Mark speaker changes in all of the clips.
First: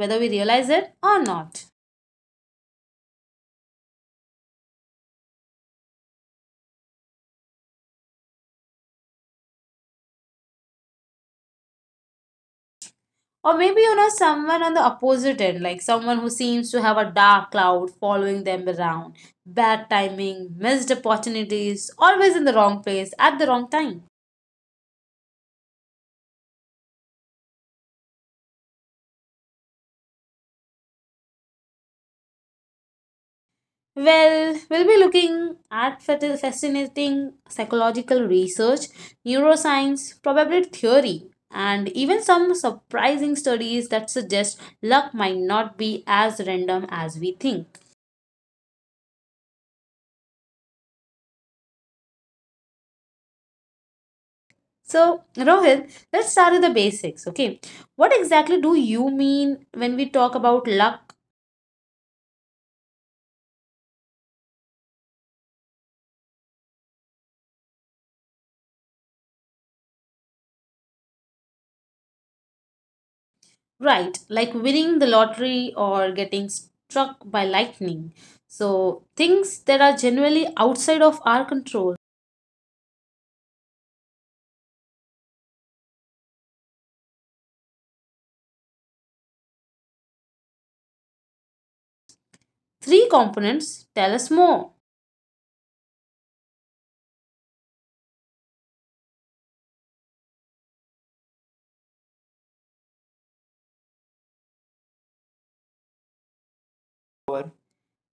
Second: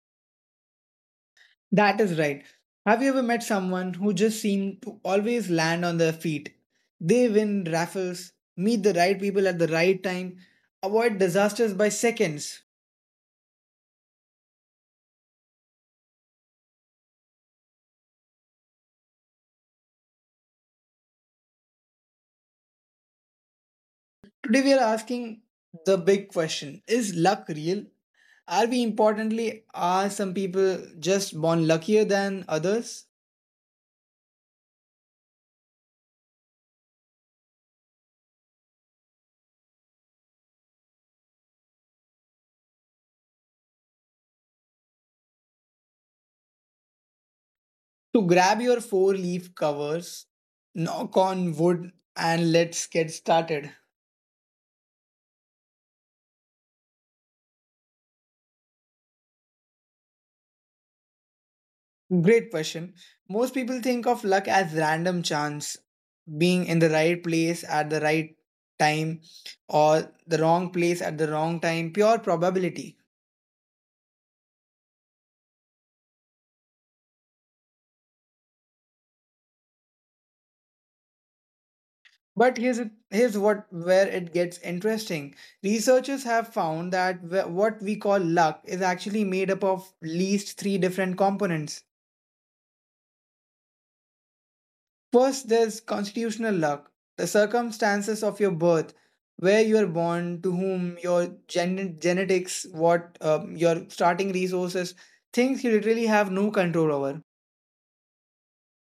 Speaker 1: whether we realize it or not.
Speaker 2: That is right. Have you ever met someone who just seemed to always land on their feet? They win raffles, meet the right people at the right time, avoid disasters by seconds.
Speaker 1: Or maybe you know someone on the opposite end, like someone who seems to have a dark cloud following them around. Bad timing, missed opportunities, always in the wrong place at the wrong time.
Speaker 2: Today, we are asking the big question, is luck real? Are we importantly, are some people just born luckier than others?
Speaker 1: Well, we'll be looking at fascinating psychological research, neuroscience, probability theory, and even some surprising studies that suggest luck might not be as random as we think.
Speaker 2: So grab your four leaf covers, knock on wood, and let's get started.
Speaker 1: So, Rohit, let's start with the basics, okay? What exactly do you mean when we talk about luck,
Speaker 2: Great question. Most people think of luck as random chance, being in the right place at the right time or the wrong place at the wrong time, pure probability.
Speaker 1: right? Like winning the lottery or getting struck by lightning. So, things that are generally outside of
Speaker 2: But
Speaker 1: our control.
Speaker 2: here's what where it gets interesting. Researchers have found that what we call luck is actually made up of least three different components.
Speaker 1: Three components, tell us more.
Speaker 2: First, there's constitutional luck, the circumstances of your birth, where you are born, to whom, your genetics, what your starting resources, things you literally have no control over.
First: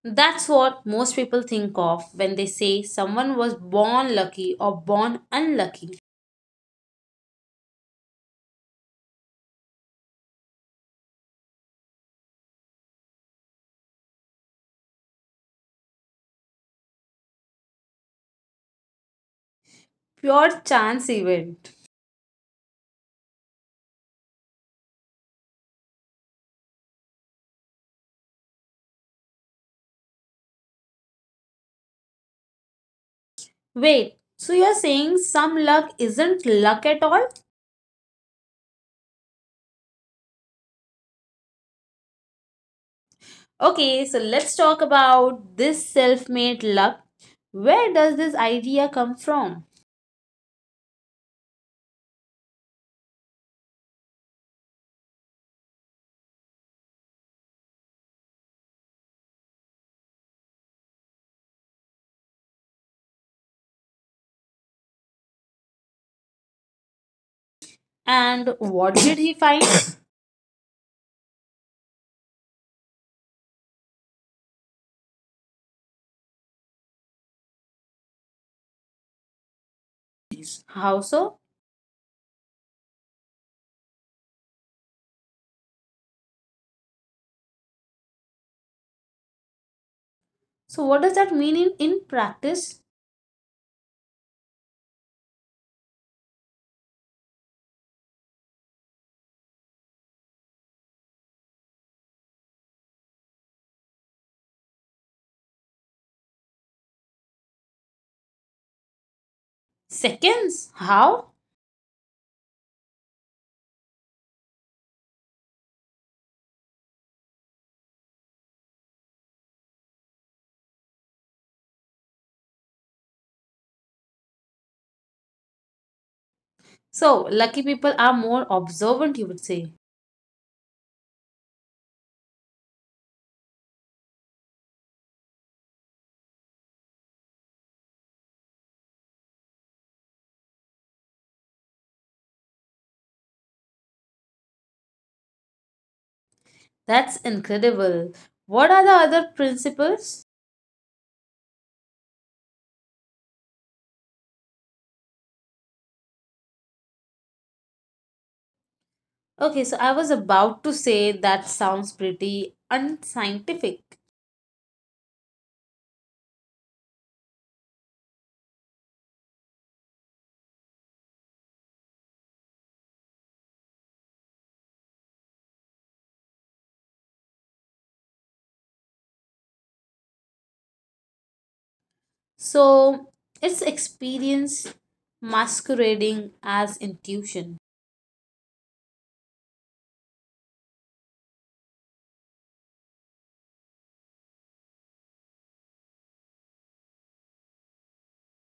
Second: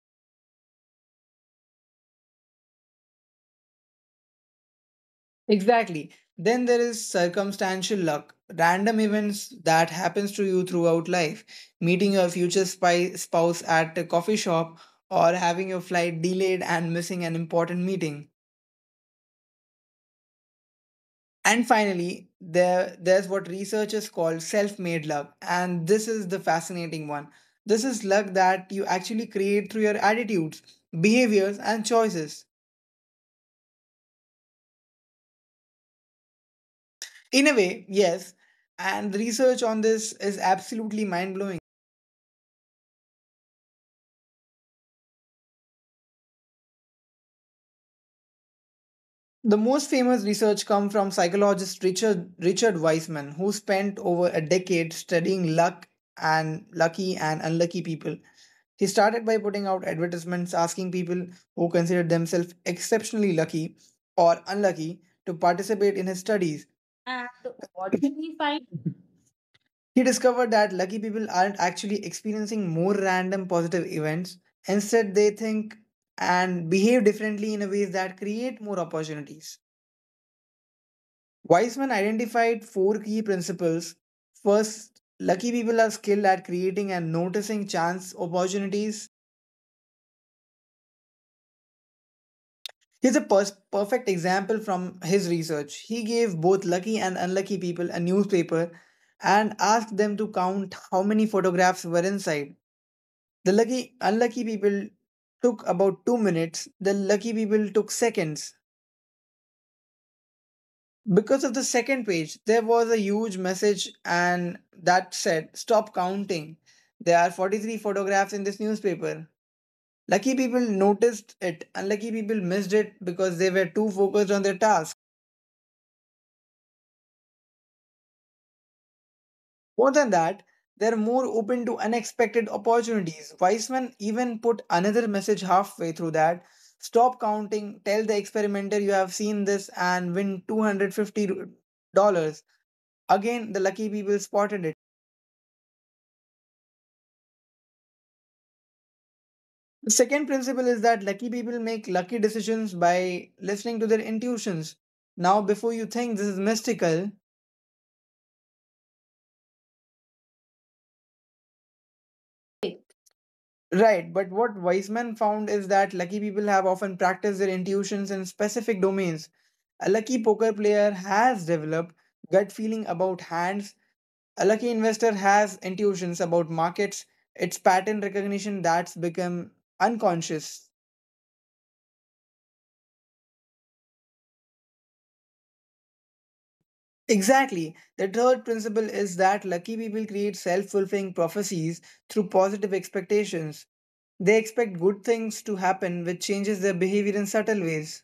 Speaker 1: That's what most people think of when they say someone was born lucky or born unlucky.
Speaker 2: Exactly. Then there is circumstantial luck, random events that happens to you throughout life, meeting your future spouse at a coffee shop, or having your flight delayed and missing an important meeting.
Speaker 1: Pure chance event.
Speaker 2: And finally, there's what researchers call self-made luck, and this is the fascinating one. This is luck that you actually create through your attitudes, behaviors, and choices.
Speaker 1: Wait, so you're saying some luck isn't luck at all?
Speaker 2: In a way, yes, and the research on this is absolutely mind-blowing.
Speaker 1: Okay, so let's talk about this self made luck. Where does this idea come from?
Speaker 2: The most famous research come from psychologist Richard Wiseman, who spent over a decade studying luck and lucky and unlucky people. He started by putting out advertisements asking people who considered themselves exceptionally lucky or unlucky to participate in his studies. And what did he
Speaker 1: And
Speaker 2: find?
Speaker 1: what did he find?
Speaker 2: He discovered that lucky people aren't actually experiencing more random positive events. Instead, they think and behave differently in a ways that create more opportunities.
Speaker 1: How so?
Speaker 2: Weisman identified four key principles. First, lucky people are skilled at creating and noticing chance opportunities.
Speaker 1: So, what does that mean in practice?
Speaker 2: Here's a perfect example from his research. He gave both lucky and unlucky people a newspaper and asked them to count how many photographs were inside. The lucky unlucky people took about 2 minutes, the lucky people took seconds.
Speaker 1: Seconds? How?
Speaker 2: Because of the second page, there was a huge message and that said, "Stop counting. There are 43 photographs in this newspaper." Lucky people noticed it, unlucky people missed it because they were too focused on their task.
Speaker 1: So, lucky people are more observant, you would say.
Speaker 2: More than that, they're more open to unexpected opportunities. Weissman even put another message halfway through that stop counting, tell the experimenter you have seen this, and win $250. Again, the lucky people spotted it.
Speaker 1: That's incredible. What are the other
Speaker 2: The
Speaker 1: principles?
Speaker 2: second principle is that lucky people make lucky decisions by listening to their intuitions. Now, before you think this is mystical,
Speaker 1: Okay, so I was about to say that sounds pretty unscientific.
Speaker 2: right, but what Weisman found is that lucky people have often practiced their intuitions in specific domains. A lucky poker player has developed gut feeling about hands. A lucky investor has intuitions about markets. It's pattern recognition that's become unconscious.
Speaker 1: So, it's experience masquerading as intuition,
Speaker 2: Exactly. The third principle is that lucky people create self fulfilling prophecies through positive expectations. They expect good things to happen, which changes their behavior in subtle ways.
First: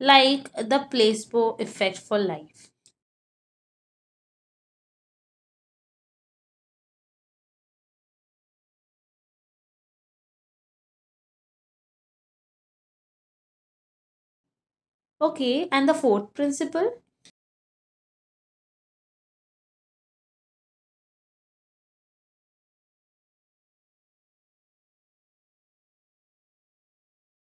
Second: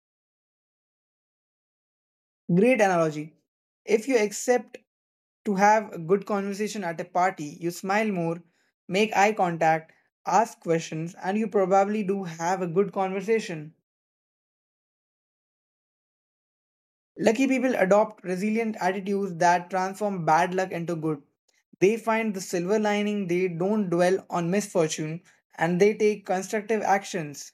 Speaker 1: like the placebo effect for life.
Speaker 2: Great analogy. If you accept to have a good conversation at a party, you smile more, make eye contact, ask questions, and you probably do have a good conversation.
Speaker 1: Okay, and the fourth principle?
Speaker 2: Lucky people adopt resilient attitudes that transform bad luck into good. They find the silver lining, they don't dwell on misfortune, and they take constructive actions.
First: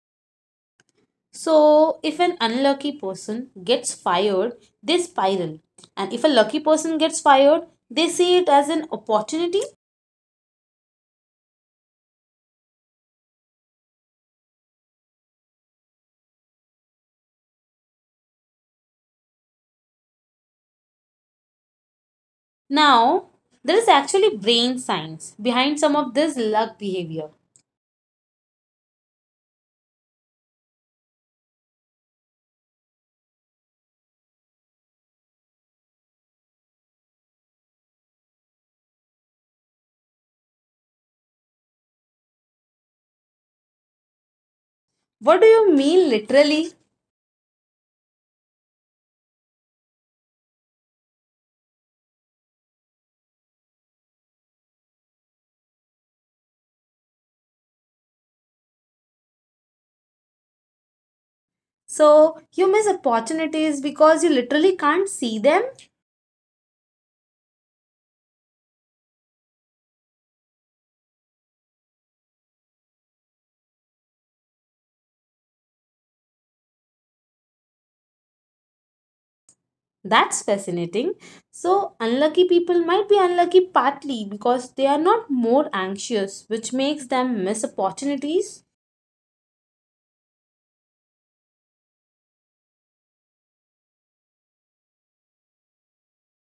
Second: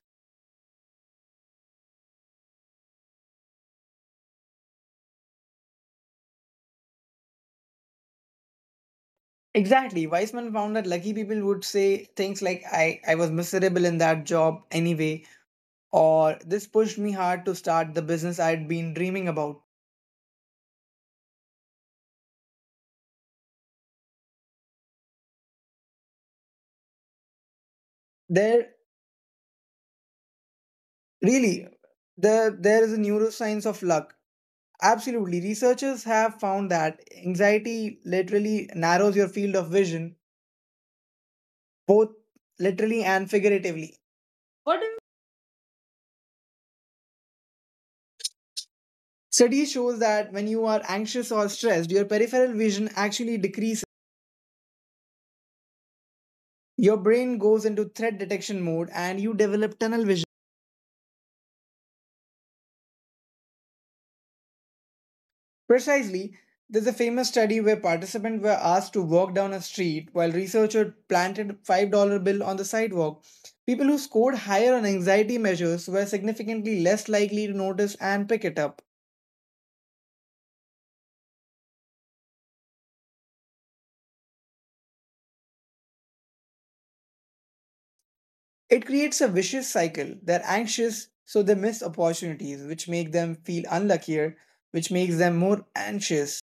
Speaker 1: So, if an unlucky person gets fired, they spiral. And if a lucky person gets fired, they see it as an opportunity.
Speaker 2: Exactly. Weissman found that lucky people would say things like, I was miserable in that job anyway, or this pushed me hard to start the business I'd been dreaming about.
Speaker 1: Now, there is actually brain science behind some of this luck behavior.
Speaker 2: Their Really, there is a neuroscience of luck. Absolutely. Researchers have found that anxiety literally narrows your field of vision, both literally and figuratively. What do you
Speaker 1: What do you mean, literally?
Speaker 2: Study shows that when you are anxious or stressed, your peripheral vision actually decreases. Your brain goes into threat detection mode and you develop tunnel vision.
Speaker 1: So, you miss opportunities because you literally can't see them?
Speaker 2: Precisely, there's a famous study where participants were asked to walk down a street while researchers planted a $5 bill on the sidewalk. People who scored higher on anxiety measures were significantly less likely to notice and pick it up.
Speaker 1: That's fascinating. So, unlucky people might be unlucky partly because they are not more anxious, which makes them miss opportunities.
Speaker 2: It creates a vicious cycle. They're anxious, so they miss opportunities, which make them feel unluckier, which makes them more anxious.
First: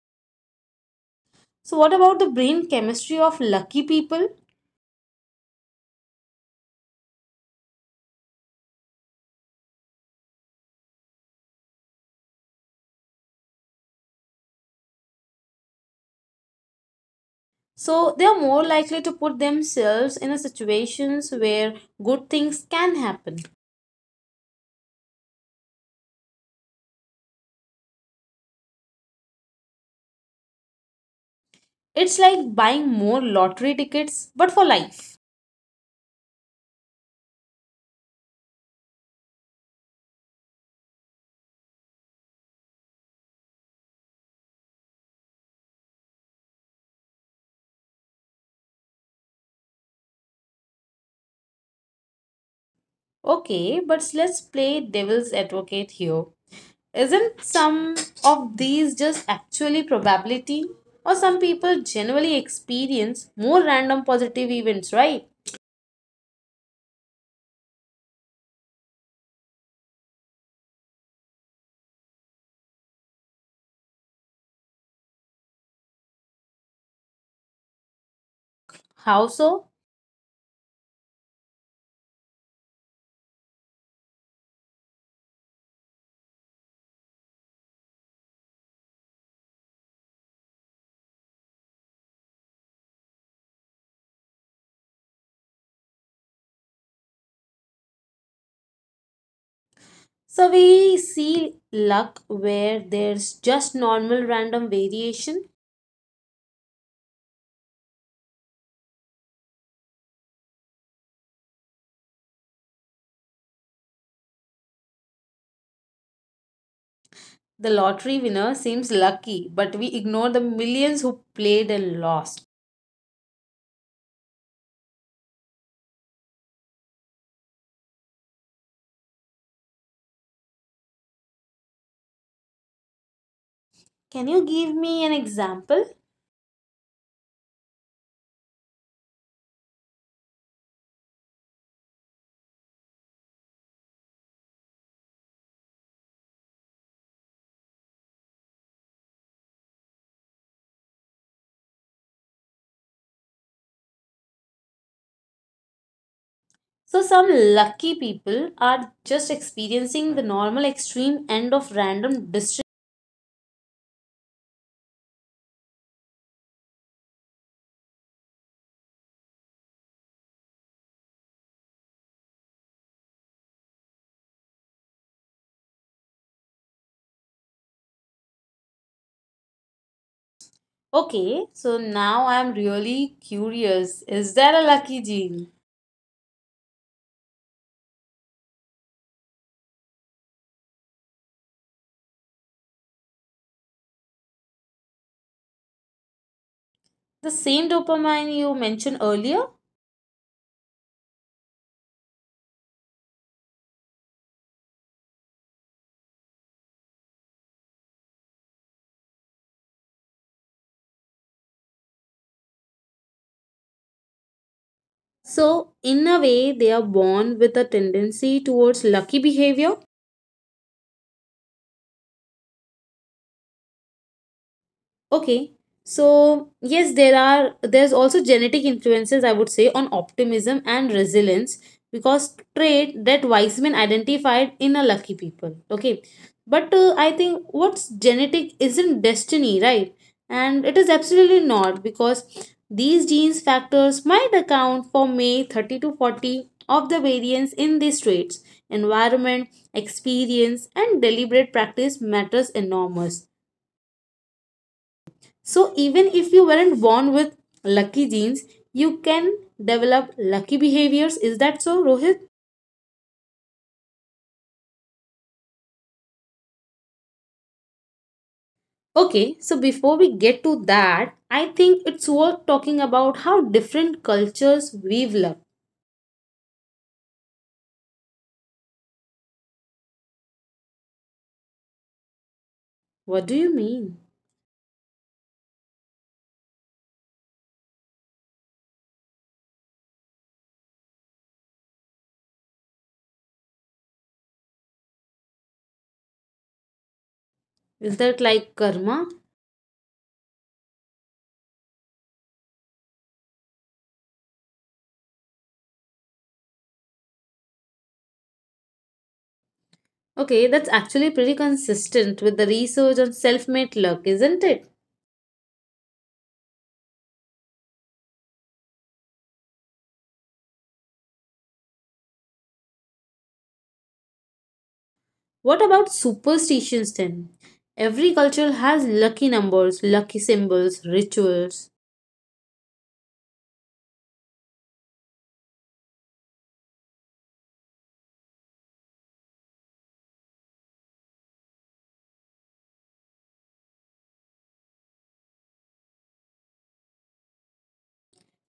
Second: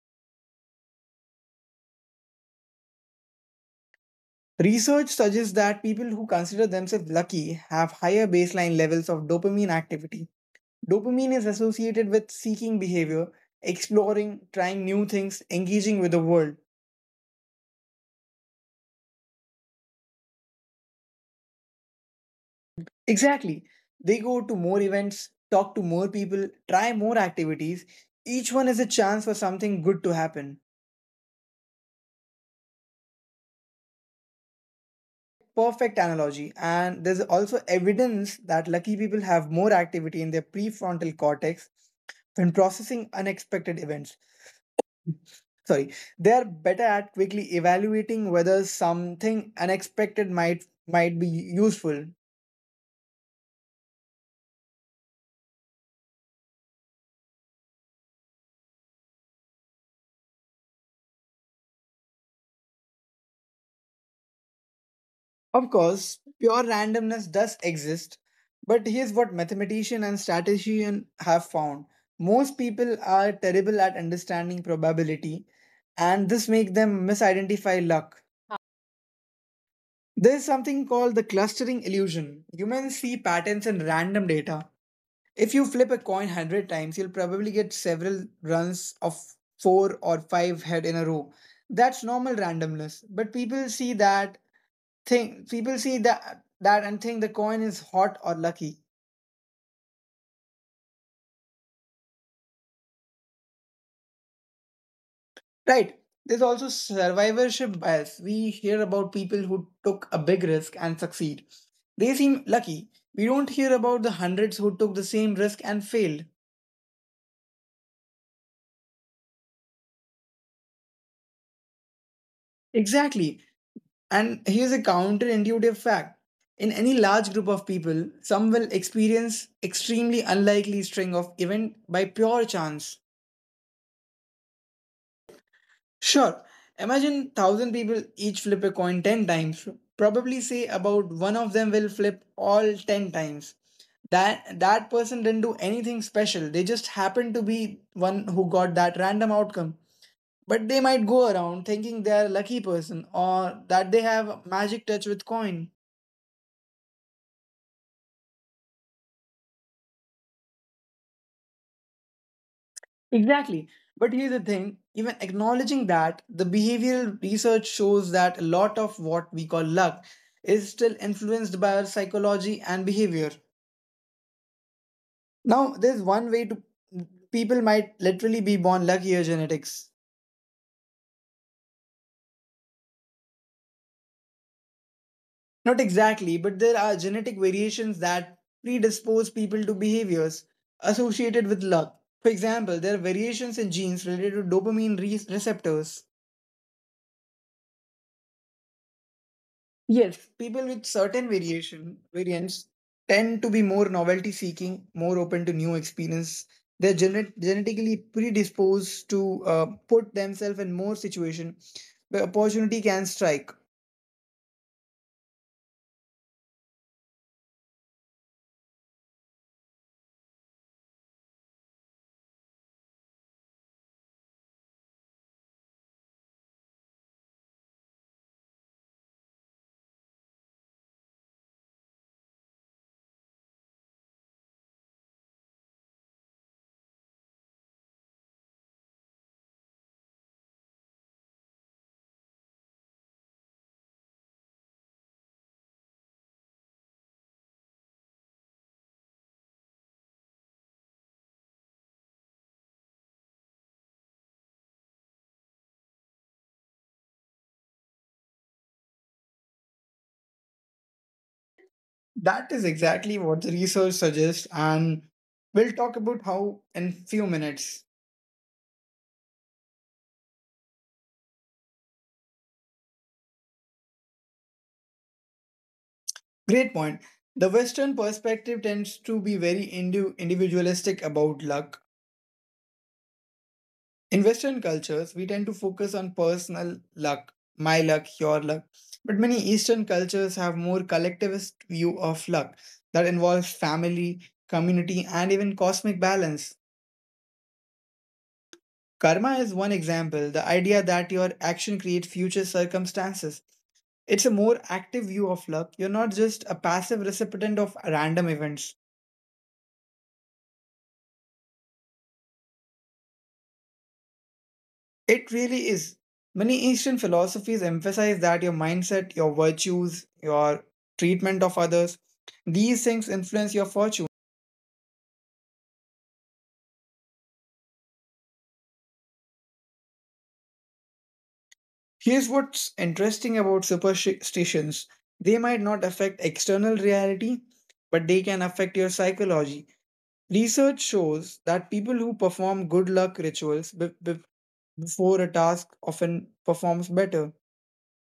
Speaker 1: So, what about the brain chemistry of lucky people?
Speaker 2: Research suggests that people who consider themselves lucky have higher baseline levels of dopamine activity. Dopamine is associated with seeking behavior, exploring, trying new things, engaging with the world.
Speaker 1: So, they are more likely to put themselves in a situations where good things can happen.
Speaker 2: Exactly. They go to more events, talk to more people, try more activities. Each one is a chance for something good to happen.
Speaker 1: It's like buying more lottery tickets, but for life.
Speaker 2: Perfect analogy. And there's also evidence that lucky people have more activity in their prefrontal cortex when processing unexpected events. Sorry, they are better at quickly evaluating whether something unexpected might be useful.
Speaker 1: Okay, but let's play devil's advocate here. Isn't some of these just actually probability? Or some people generally experience more random positive events, right?
Speaker 2: Of course, pure randomness does exist, but here's what mathematician and statistician have found. Most people are terrible at understanding probability, and this makes them misidentify luck.
Speaker 1: How so?
Speaker 2: There's something called the clustering illusion. Humans see patterns in random data. If you flip a coin 100 times, you'll probably get several runs of 4 or 5 head in a row. That's normal randomness, but people see that think people see that and think the coin is hot or lucky.
Speaker 1: So we see luck where there's just normal random variation.
Speaker 2: Right, there's also survivorship bias. We hear about people who took a big risk and succeed. They seem lucky. We don't hear about the hundreds who took the same risk and failed.
Speaker 1: The lottery winner seems lucky, but we ignore the millions who played and lost.
Speaker 2: Exactly, and here's a counterintuitive fact. In any large group of people some will experience extremely unlikely string of event by pure chance.
Speaker 1: Can you give me an example?
Speaker 2: Sure. Imagine thousand people each flip a coin 10 times. Probably say about one of them will flip all 10 times. That person didn't do anything special. They just happened to be one who got that random outcome. But they might go around thinking they are a lucky person or that they have magic touch with coin.
Speaker 1: So some lucky people are just experiencing the normal extreme end of random district.
Speaker 2: Exactly. But here's the thing, even acknowledging that, the behavioral research shows that a lot of what we call luck is still influenced by our psychology and behavior. Now, there's one way to people might literally be born luckier genetics.
Speaker 1: Okay, so now I'm really curious. Is there a lucky gene?
Speaker 2: Not exactly, but there are genetic variations that predispose people to behaviors associated with luck. For example, there are variations in genes related to dopamine receptors.
Speaker 1: The same dopamine you mentioned earlier?
Speaker 2: Yes, people with certain variation variants tend to be more novelty seeking, more open to new experience. They're genetically predisposed to put themselves in more situation where opportunity can strike.
Speaker 1: So, in a way, they are born with a tendency towards lucky behavior. Okay. So, yes, there's also genetic influences, I would say, on optimism and resilience, because trait that Weisman identified in a lucky people. Okay. But I think what's genetic isn't destiny, right? And it is absolutely not, because these genes factors might account for may 30 to 40 of the variance in these traits. Environment, experience and deliberate practice matters enormous, so even if you weren't born with lucky genes, you can develop lucky behaviors. Is that so, Rohit?
Speaker 2: That is exactly what the research suggests, and we'll talk about how in few
Speaker 1: Okay, so
Speaker 2: minutes.
Speaker 1: before we get to that, I think it's worth talking about how different cultures we've loved.
Speaker 2: Great point. The Western perspective tends to be very individualistic about luck.
Speaker 1: What do you mean?
Speaker 2: In Western cultures, we tend to focus on personal luck, my luck, your luck. But many Eastern cultures have more collectivist view of luck that involves family, community, and even cosmic balance.
Speaker 1: Is that like karma?
Speaker 2: Karma is one example, the idea that your action creates future circumstances. It's a more active view of luck. You're not just a passive recipient of random events.
Speaker 1: Okay, that's actually pretty consistent with the research on self made luck, isn't it?
Speaker 2: It really is. Many Eastern philosophies emphasize that your mindset, your virtues, your treatment of others, these things influence your fortune.
Speaker 1: What about superstitions then? Every culture has lucky numbers, lucky symbols, rituals.
Speaker 2: Here's what's interesting about superstitions, they might not affect external reality, but they can affect your psychology. Research shows that people who perform good luck rituals before a task often performs better.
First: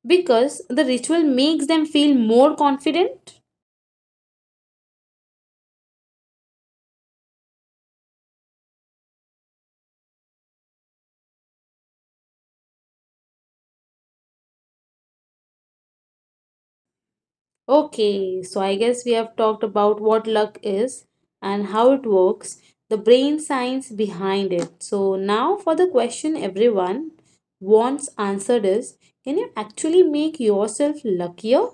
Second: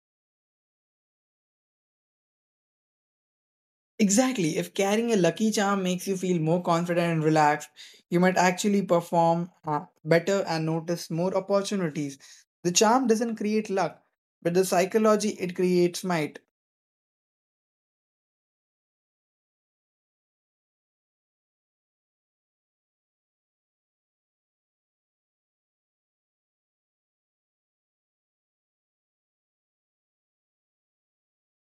Speaker 1: Because the ritual makes them feel more confident.
Speaker 2: Exactly. If carrying a lucky charm makes you feel more confident and relaxed, you might actually perform better and notice more opportunities. The charm doesn't create luck, but the psychology it creates might.
Speaker 1: Okay, so I guess we have talked about what luck is and how it works, the brain science behind it. So now for the question everyone wants answered is, can you actually make yourself luckier?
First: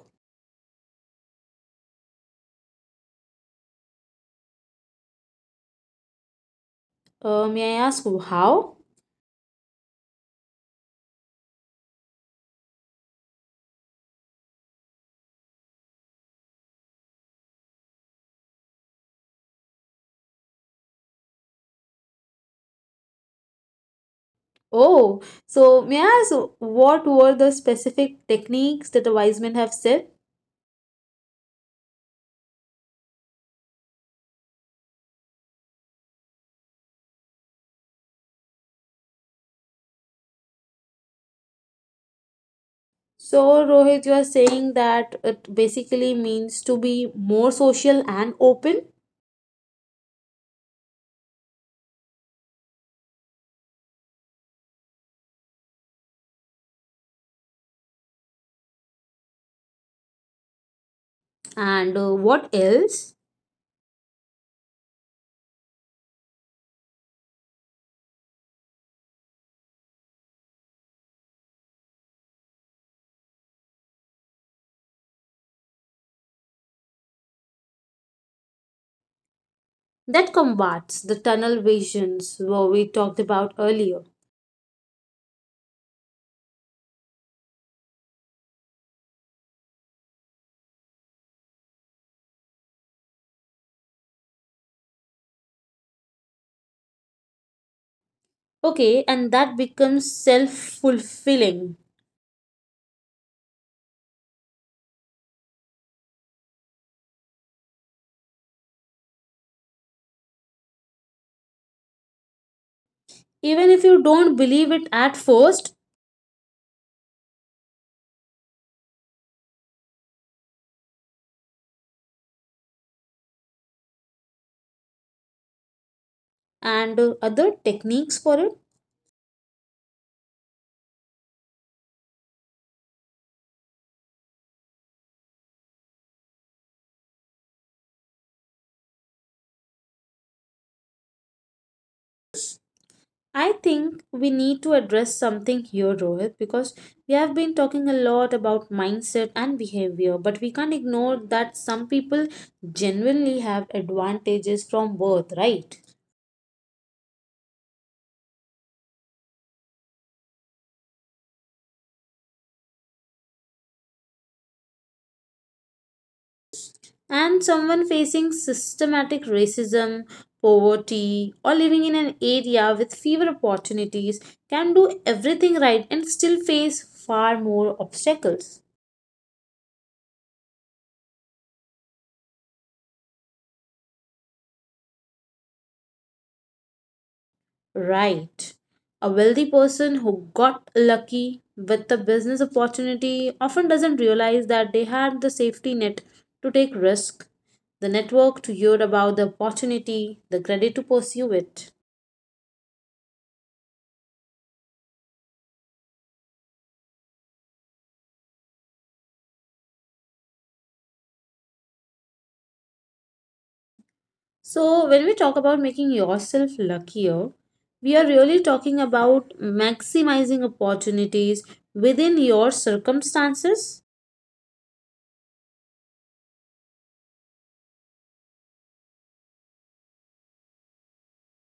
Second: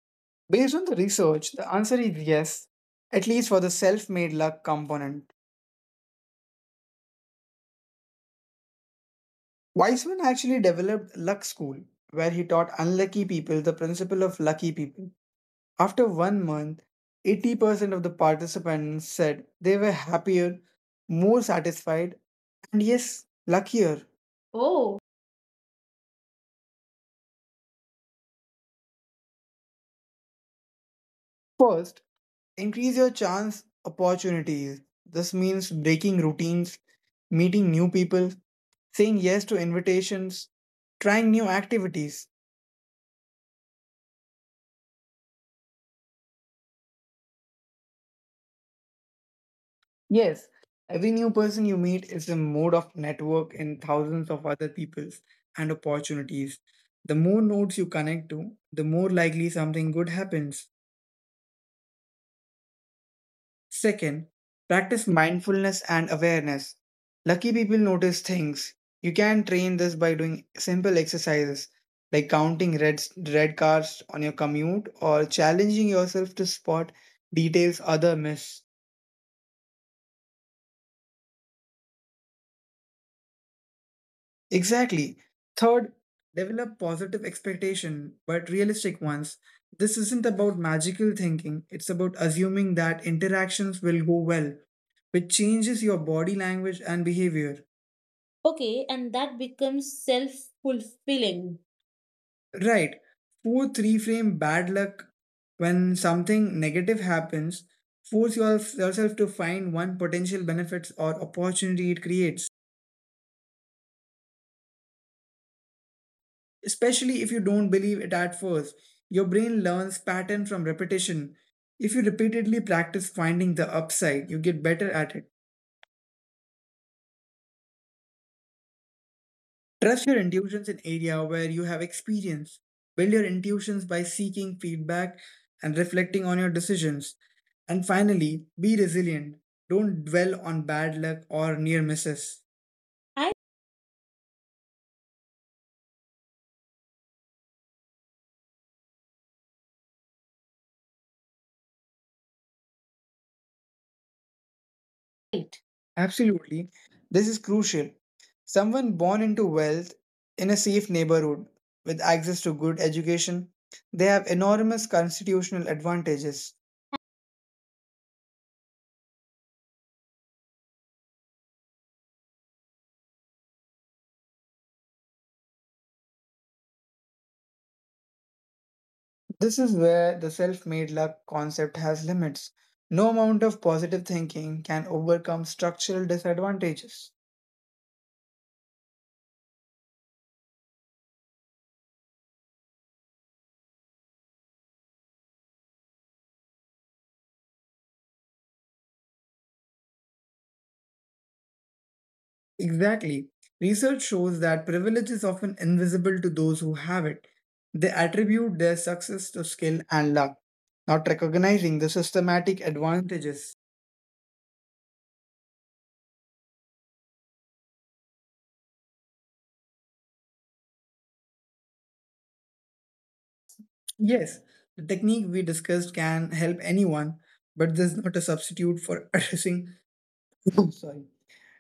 Speaker 2: Based on the research, the answer is yes, at least for the self made luck component.
Speaker 1: May I ask how?
Speaker 2: Weisman actually developed Luck School, where he taught unlucky people the principle of lucky people. After one month, 80% of the participants said they were happier, more satisfied, and yes, luckier. Oh,
Speaker 1: Oh, so may I ask what were the specific techniques that the wise men have said?
Speaker 2: first, increase your chance opportunities. This means breaking routines, meeting new people, saying yes to invitations, trying new activities.
Speaker 1: So, Rohit, you are saying that it basically means to be more social and open.
Speaker 2: Yes, every new person you meet is a mode of network in thousands of other peoples and opportunities. The more nodes you connect to, the more likely something good happens.
Speaker 1: And what else?
Speaker 2: Second, practice mindfulness and awareness. Lucky people notice things. You can train this by doing simple exercises like counting red cars on your commute or challenging yourself to spot details other miss.
Speaker 1: That combats the tunnel visions what we talked about earlier.
Speaker 2: Exactly. Third, develop positive expectation but realistic ones. This isn't about magical thinking, it's about assuming that interactions will go well, which changes your body language and behavior.
Speaker 1: Okay,
Speaker 2: Okay,
Speaker 1: and
Speaker 2: and
Speaker 1: that
Speaker 2: that
Speaker 1: becomes
Speaker 2: becomes
Speaker 1: self
Speaker 2: self
Speaker 1: fulfilling.
Speaker 2: fulfilling. Right. Fourth reframe bad luck when something negative happens, force yourself to find one potential benefits or opportunity it creates.
Speaker 1: Even if you don't believe it at first,
Speaker 2: Especially if you don't believe it at first. Your brain learns pattern from repetition. If you repeatedly practice finding the upside, you get better at it.
Speaker 1: and other techniques for it.
Speaker 2: Trust your intuitions in area where you have experience. Build your intuitions by seeking feedback and reflecting on your decisions. And finally, be resilient. Don't dwell on bad luck or near misses. I
Speaker 1: I think we need to address something here, Rohit, because we have been talking a lot about mindset and behavior, but we can't ignore that some people genuinely have advantages from birth,
Speaker 2: Right.
Speaker 1: right?
Speaker 2: Absolutely. This is crucial. Someone born into wealth in a safe neighborhood with access to good education, they have enormous constitutional advantages.
Speaker 1: And someone facing systematic racism, poverty, or living in an area with fewer opportunities can do everything right and still face far more obstacles.
Speaker 2: This is where the self made luck concept has limits. No amount of positive thinking can overcome structural disadvantages.
Speaker 1: Right. A wealthy person who got lucky with a business opportunity often doesn't realize that they had the safety net to take risk, the network to hear about the opportunity, the credit to pursue it.
Speaker 2: Exactly. Research shows that privilege is often invisible to those who have it. They attribute their success to skill and luck, not recognizing the systematic advantages.
Speaker 1: So, when we talk about making yourself luckier, we are really talking about maximizing opportunities within your circumstances.
Speaker 2: Yes, the technique we discussed can help anyone, but this is not a substitute for addressing sorry,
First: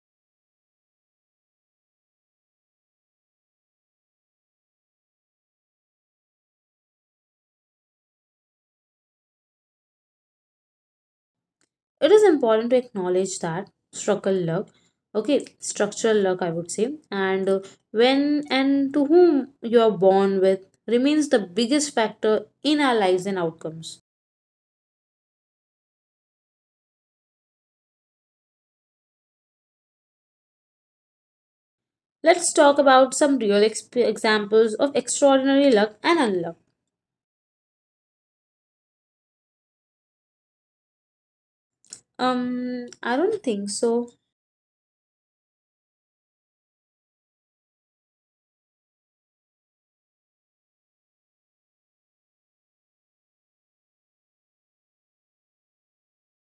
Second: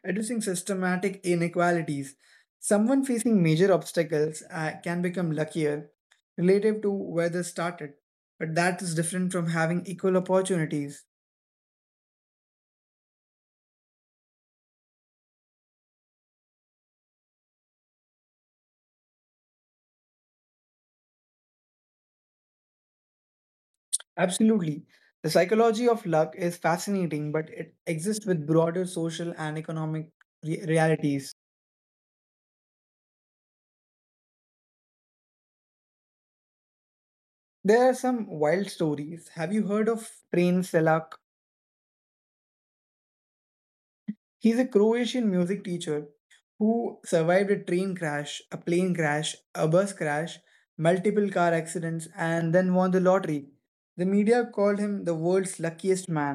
Speaker 2: addressing systematic inequalities. Someone facing major obstacles can become luckier relative to where they started, but that is different from having equal opportunities.
Speaker 1: It is important to acknowledge that structural luck, okay, structural luck, I would say. And when and to whom you are born with remains the biggest factor in our lives and outcomes.
Speaker 2: Absolutely. The psychology of luck is fascinating, but it exists with broader social and economic realities.
Speaker 1: Let's talk about some real examples of extraordinary luck and unluck.
Speaker 2: There are some wild stories. Have you heard of Train Selak?
Speaker 1: um I don't think so.
Speaker 2: He's a Croatian music teacher who survived a train crash, a plane crash, a bus crash, multiple car accidents, and then won the lottery. The media called him the world's luckiest man.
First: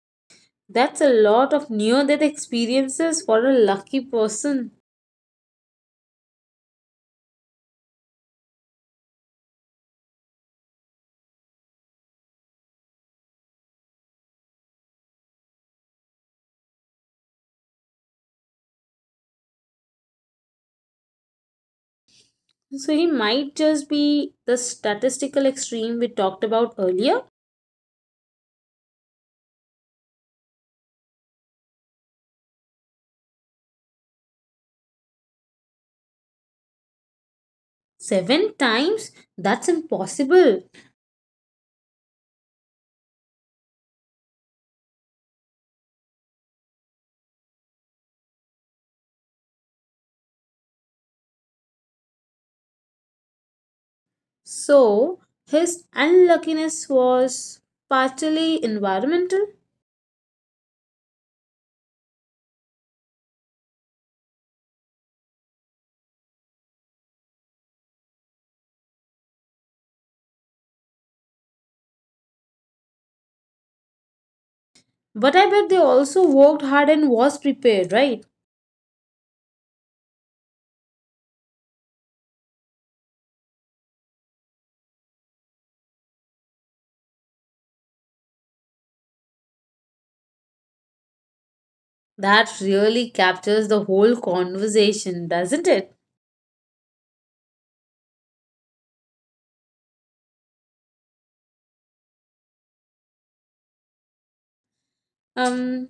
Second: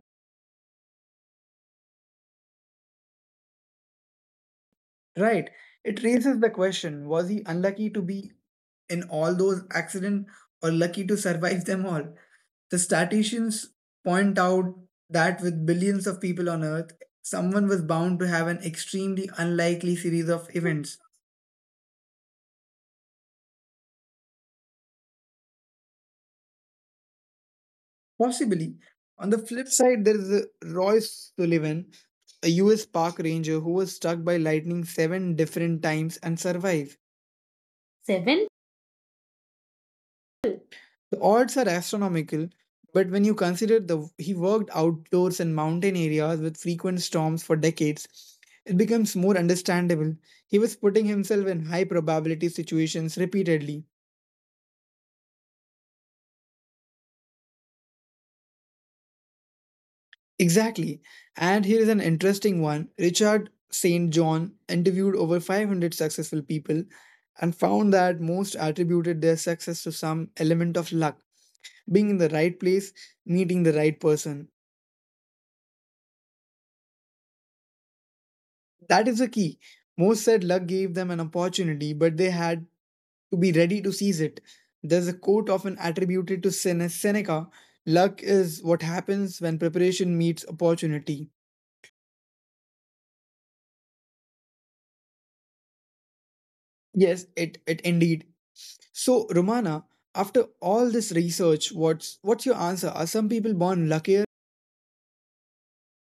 Speaker 1: That's a lot of near death experiences for a lucky person.
Speaker 2: Right. It raises the question, was he unlucky to be in all those accidents or lucky to survive them all? The statisticians point out that with billions of people on Earth, someone was bound to have an extremely unlikely series of events.
Speaker 1: So he might just be the statistical extreme we talked about earlier.
Speaker 2: Possibly. On the flip side, there is a Royce Sullivan, a US park ranger who was struck by lightning seven different times and survived. Seven?
Speaker 1: Seven times? That's impossible.
Speaker 2: The odds are astronomical, but when you consider the he worked outdoors in mountain areas with frequent storms for decades, it becomes more understandable. He was putting himself in high probability situations repeatedly.
Speaker 1: So, his unluckiness was partially environmental.
Speaker 2: Exactly. And here is an interesting one. Richard St. John interviewed over 500 successful people and found that most attributed their success to some element of luck, being in the right place, meeting the right person.
Speaker 1: But I bet they also worked hard and was prepared, right?
Speaker 2: That is the key. Most said luck gave them an opportunity, but they had to be ready to seize it. There's a quote often attributed to Seneca: luck is what happens when preparation meets opportunity.
Speaker 1: That really captures the whole conversation, doesn't it?
Speaker 2: Yes, it indeed. So, Romana, after all this research, what's your answer? Are some people born luckier?
Speaker 1: Um,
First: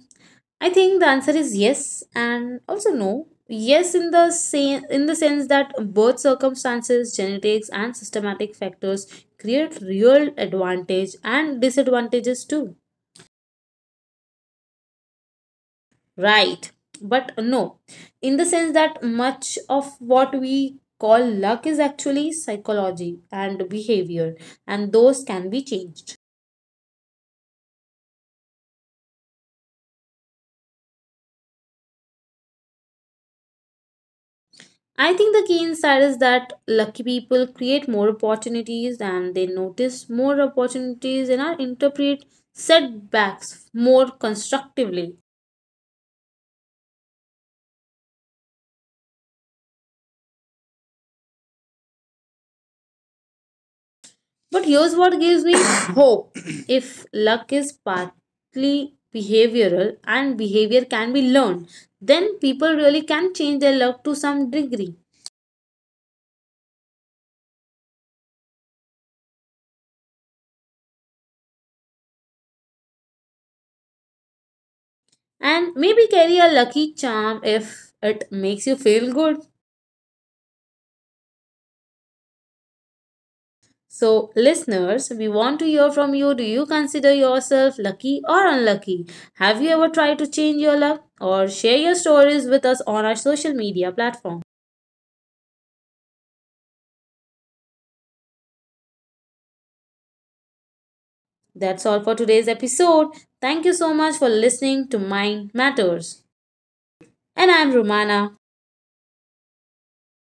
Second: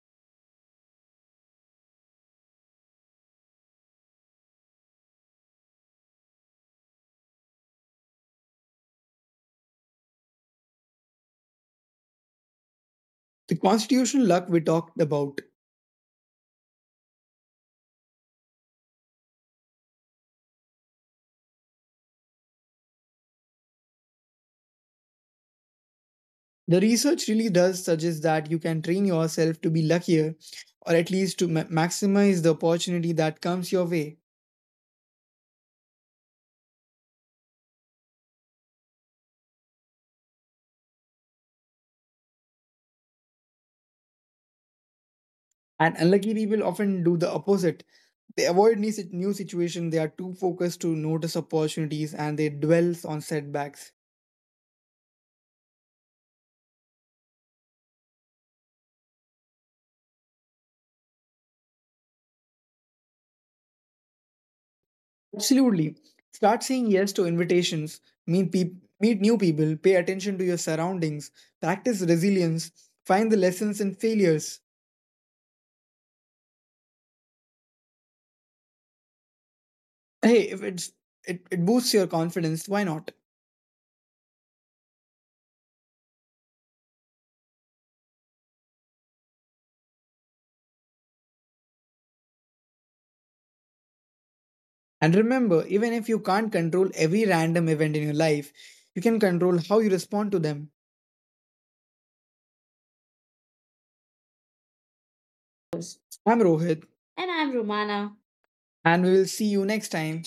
Speaker 1: I think the answer is yes and also no. Yes, in the in the sense that birth circumstances, genetics, and systematic factors create real advantage and disadvantages too.
Speaker 2: The constitutional luck we talked about.
Speaker 1: Right. But no, in the sense that much of what we call luck is actually psychology and behavior, and those can be changed.
Speaker 2: The research really does suggest that you can train yourself to be luckier or at least to maximize the opportunity that comes your way.
Speaker 1: I think the key insight is that lucky people create more opportunities and they notice more opportunities and are interpret setbacks more constructively.
Speaker 2: And unlucky people often do the opposite. They avoid new situations. They are too focused to notice opportunities and they dwell on setbacks.
Speaker 1: But here's what gives me hope. If luck is partly behavioral and behavior can be learned, then people really can change their luck to some degree,
Speaker 2: Absolutely. Start saying yes to invitations. Meet peop meet new people. Pay attention to your surroundings. Practice resilience. Find the lessons in failures.
Speaker 1: and maybe carry a lucky charm if it makes you feel good.
Speaker 2: Hey, if it boosts your confidence, why not?
Speaker 1: So, listeners, we want to hear from you. Do you consider yourself lucky or unlucky? Have you ever tried to change your luck? Or share your stories with us on our social media platform?
Speaker 2: And remember, even if you can't control every random event in your life, you can control how you respond to them.
Speaker 1: That's all for today's episode. Thank you so much for listening to Mind Matters.
Speaker 2: I'm Rohit. And
Speaker 1: And
Speaker 2: I'm
Speaker 1: I'm
Speaker 2: Romana.
Speaker 1: Romana.
Speaker 2: And we will see you next time.